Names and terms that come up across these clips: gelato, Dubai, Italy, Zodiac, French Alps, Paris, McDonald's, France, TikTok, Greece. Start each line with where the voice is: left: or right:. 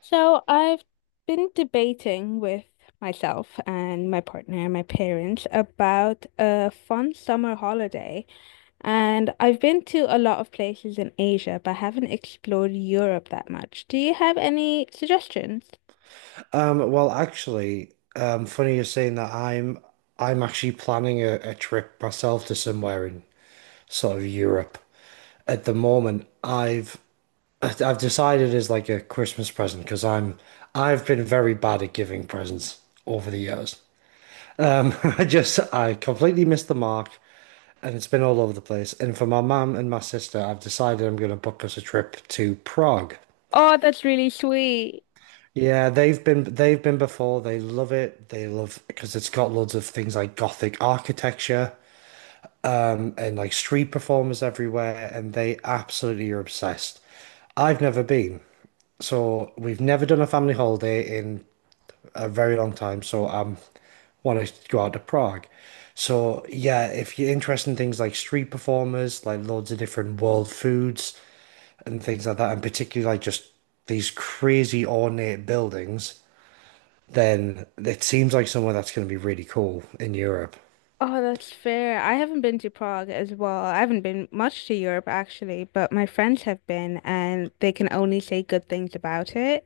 left: So I've been debating with myself and my partner and my parents about a fun summer holiday. And I've been to a lot of places in Asia, but haven't explored Europe that much. Do you have any suggestions?
right: Well, actually, funny you're saying that I'm actually planning a trip myself to somewhere in sort of Europe. At the moment, I've decided as like a Christmas present because I've been very bad at giving presents over the years. I completely missed the mark and it's been all over the place. And for my mum and my sister, I've decided I'm going to book us a trip to Prague.
left: Oh, that's really sweet.
right: Yeah, they've been before. They love it. They love because it's got loads of things like Gothic architecture and like street performers everywhere, and they absolutely are obsessed. I've never been, so we've never done a family holiday in a very long time. So I'm want to go out to Prague. So yeah, if you're interested in things like street performers, like loads of different world foods and things like that, and particularly like just these crazy ornate buildings, then it seems like somewhere that's going to be really cool in Europe.
left: Oh, that's fair. I haven't been to Prague as well. I haven't been much to Europe actually, but my friends have been and they can only say good things about it.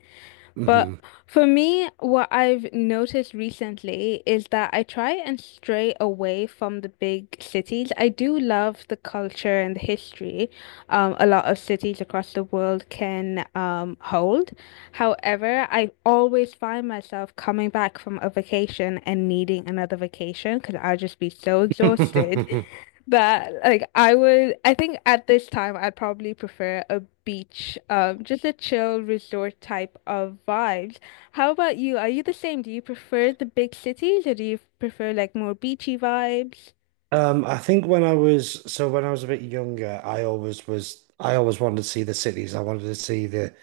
left: But
right: Hmm.
left: for me, what I've noticed recently is that I try and stray away from the big cities. I do love the culture and the history a lot of cities across the world can hold. However, I always find myself coming back from a vacation and needing another vacation because I'll just be so exhausted,
right: um,
left: but like I would, I think at this time I'd probably prefer a beach, just a chill resort type of vibes. How about you? Are you the same? Do you prefer the big cities or do you prefer like more beachy vibes?
right: I think when I was a bit younger, I always wanted to see the cities. I wanted to see the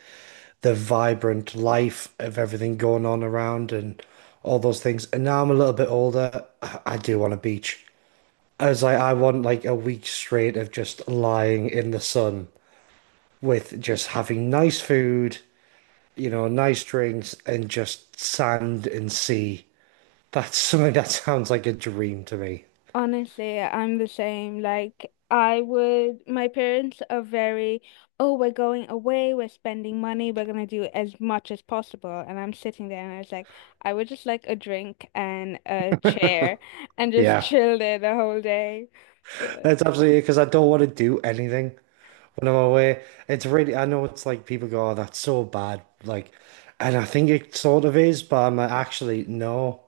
right: the vibrant life of everything going on around and all those things. And now I'm a little bit older, I do want a beach. I was like, I want like a week straight of just lying in the sun with just having nice food, nice drinks and just sand and sea. That's something that sounds like a dream to me.
left: Honestly, I'm the same. Like, I would, my parents are very, oh, we're going away, we're spending money, we're gonna do as much as possible. And I'm sitting there and I was like, I would just like a drink and a chair and just
right: Yeah,
left: chill there the whole day.
right: that's absolutely because I don't want to do anything when I'm away. It's really, I know it's like people go, oh, that's so bad. Like, and I think it sort of is, but I'm like, actually, no,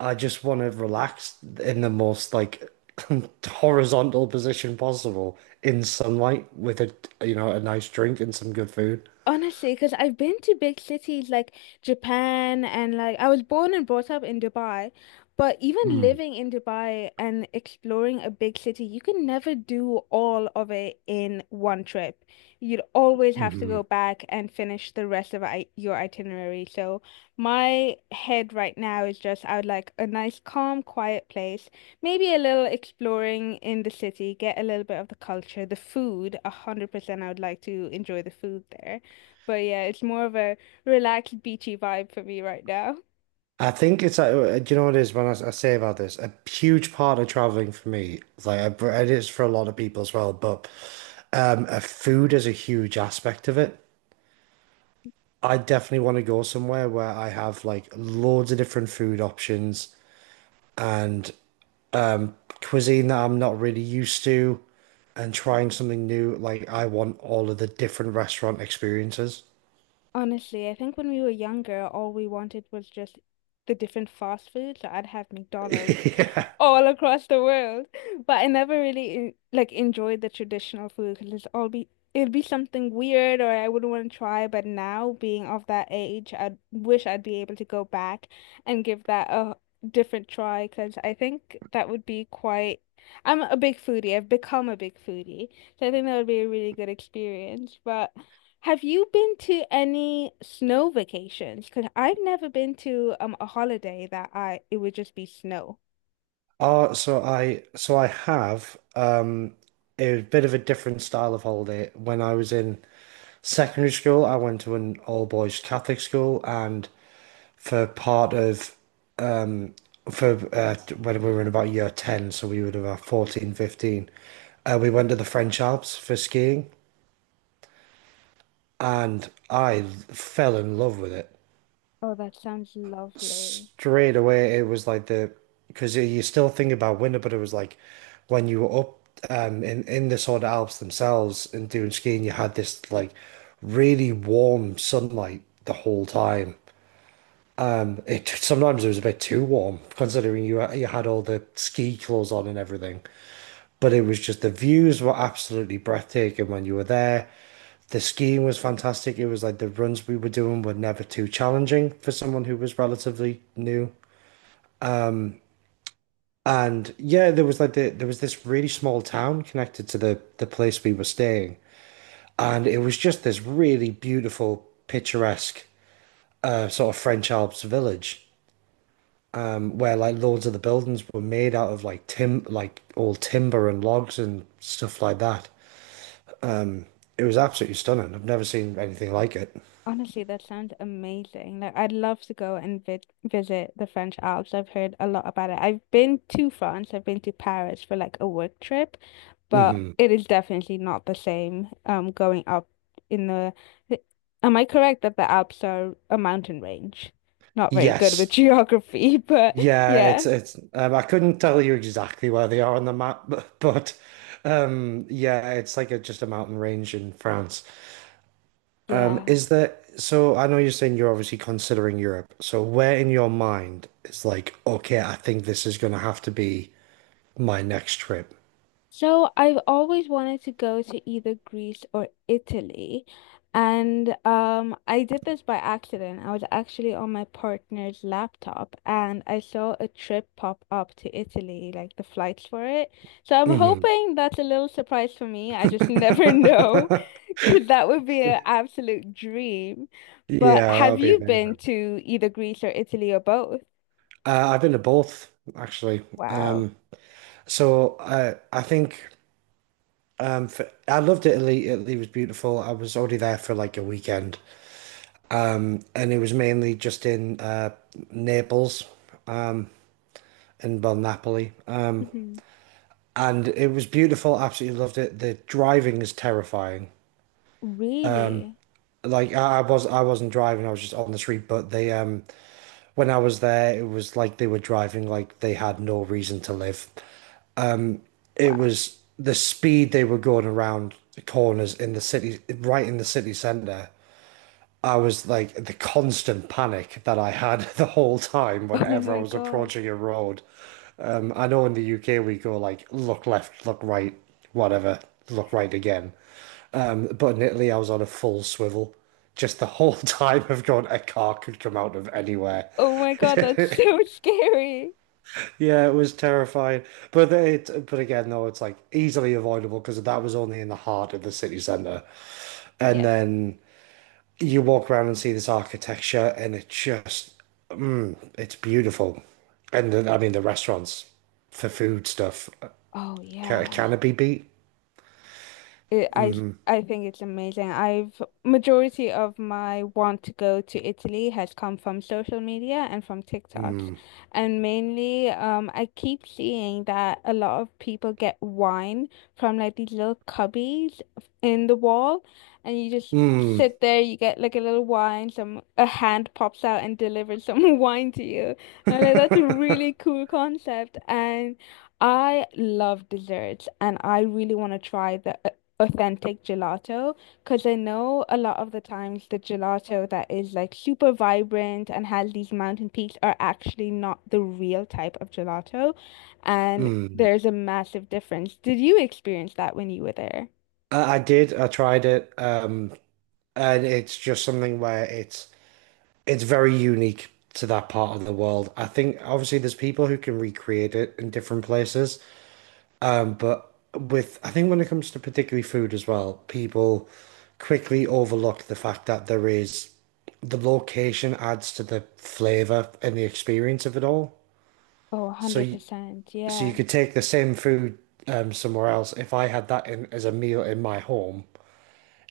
right: I just want to relax in the most like horizontal position possible in sunlight with a nice drink and some good food.
left: Honestly, because I've been to big cities like Japan and like I was born and brought up in Dubai, but even
right: Mm.
left: living in Dubai and exploring a big city, you can never do all of it in one trip. You'd always have to go
right: Mhm.
left: back and finish the rest of I your itinerary. So my head right now is just I would like a nice, calm, quiet place, maybe a little exploring in the city, get a little bit of the culture, the food, 100% I would like to enjoy the food there. But yeah, it's more of a relaxed, beachy vibe for me right now.
right: I think it's like, do you know what it is when I say about this? A huge part of traveling for me, like it is for a lot of people as well, but food is a huge aspect of it. I definitely want to go somewhere where I have like loads of different food options and um, cuisine that I'm not really used to, and trying something new. Like I want all of the different restaurant experiences.
left: Honestly, I think when we were younger, all we wanted was just the different fast foods. So I'd have McDonald's
right: Yeah.
left: all across the world, but I never really like enjoyed the traditional food because it'd be something weird or I wouldn't want to try. But now, being of that age, I wish I'd be able to go back and give that a different try because I think that would be quite. I'm a big foodie. I've become a big foodie, so I think that would be a really good experience. But have you been to any snow vacations? Because I've never been to a holiday that I it would just be snow.
right: So I have it was a bit of a different style of holiday. When I was in secondary school, I went to an all boys Catholic school, and for part of for when we were in about year 10, so we would have about 14, 15, we went to the French Alps for skiing, and I fell in love with it.
left: Oh, that sounds lovely.
right: Straight away it was like the because you still think about winter, but it was like when you were up in the Southern Alps themselves and doing skiing, you had this like really warm sunlight the whole time. It sometimes it was a bit too warm considering you had all the ski clothes on and everything, but it was just the views were absolutely breathtaking when you were there. The skiing was fantastic. It was like the runs we were doing were never too challenging for someone who was relatively new. And yeah, there was this really small town connected to the place we were staying, and it was just this really beautiful, picturesque sort of French Alps village, where like loads of the buildings were made out of like tim like old timber and logs and stuff like that. It was absolutely stunning. I've never seen anything like it.
left: Honestly, that sounds amazing. Like I'd love to go and vi visit the French Alps. I've heard a lot about it. I've been to France. I've been to Paris for like a work trip, but
right: Hmm.
left: it is definitely not the same going up in the Am I correct that the Alps are a mountain range? Not very good with
right: Yes.
left: geography, but
right: Yeah,
left: yeah.
right: it's I couldn't tell you exactly where they are on the map, but yeah, it's like just a mountain range in France. Um,
left: Yeah.
right: is there, so I know you're saying you're obviously considering Europe. So where in your mind is like, okay, I think this is gonna have to be my next trip?
left: So I've always wanted to go to either Greece or Italy. And I did this by accident. I was actually on my partner's laptop and I saw a trip pop up to Italy, like the flights for it. So I'm
right: Hmm.
left: hoping that's a little surprise for me. I just never know because that would be an absolute dream. But
right: Yeah, that
left: have
right: would be
left: you
right: amazing.
left: been to either Greece or Italy or both?
right: I've been to both actually.
left: Wow.
right: Um, so I think I loved Italy. Italy was beautiful. I was already there for like a weekend, and it was mainly just in Naples, um, and well Napoli.
left: Mhm.
right: And it was beautiful. Absolutely loved it. The driving is terrifying.
left: Really?
right: Like I wasn't driving. I was just on the street. But when I was there, it was like they were driving like they had no reason to live. It
left: Wow.
right: was the speed they were going around the corners in the city, right in the city center. I was like the constant panic that I had the whole time
left: Oh
right: whenever I
left: my
right: was
left: God.
right: approaching a road. I know in the UK we go like look left, look right, whatever, look right again. But in Italy, I was on a full swivel. Just the whole time of going, a car could come out of anywhere.
left: Oh my God, that's so scary.
right: Yeah, it was terrifying. But again, though, it's like easily avoidable because that was only in the heart of the city centre. And
left: Yes.
right: then you walk around and see this architecture, and it's beautiful. And then, I mean, the restaurants for food stuff.
left: Oh
right: Can,
left: yeah.
right: can it be beat?
left: It, I think it's amazing. I've majority of my want to go to Italy has come from social media and from TikToks.
right: Mm.
left: And mainly, I keep seeing that a lot of people get wine from like these little cubbies in the wall, and you just
right: Mm.
left: sit there, you get like a little wine, some a hand pops out and delivers some wine to you. And I'm like, that's a really cool concept. And I love desserts and I really want to try the authentic gelato because I know a lot of the times the gelato that is like super vibrant and has these mountain peaks are actually not the real type of gelato. And
right: Mm.
left: there's a massive difference. Did you experience that when you were there?
right: I did. I tried it. And it's just something where it's very unique to that part of the world. I think obviously there's people who can recreate it in different places, but with I think when it comes to particularly food as well, people quickly overlook the fact that the location adds to the flavor and the experience of it all.
left: Oh,
right: So you,
left: 100%.
right: so you
left: Yeah.
right: could take the same food somewhere else. If I had that in as a meal in my home,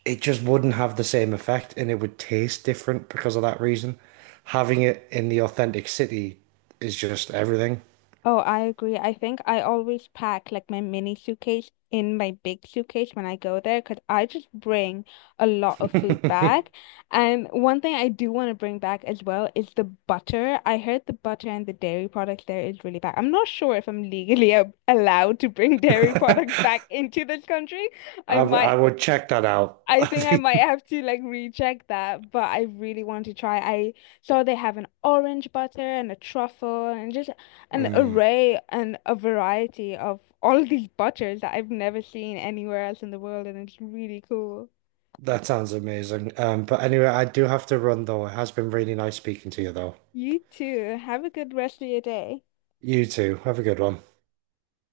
right: it just wouldn't have the same effect and it would taste different because of that reason. Having it in the authentic city is just everything.
left: Oh, I agree. I think I always pack like my mini suitcase in my big suitcase when I go there because I just bring a lot of food back. And one thing I do want to bring back as well is the butter. I heard the butter and the dairy products there is really bad. I'm not sure if I'm legally a allowed to bring dairy products
right: I,
left: back into this country. I
right: w-
left: might
right: I would check that out.
left: I think I might have to like recheck that, but I really want to try. I saw they have an orange butter and a truffle and just an
right: Mm,
left: array and a variety of all of these butters that I've never seen anywhere else in the world, and it's really cool.
right: that sounds amazing. But anyway, I do have to run though. It has been really nice speaking to you though.
left: You too. Have a good rest of your day.
right: You too. Have a good one.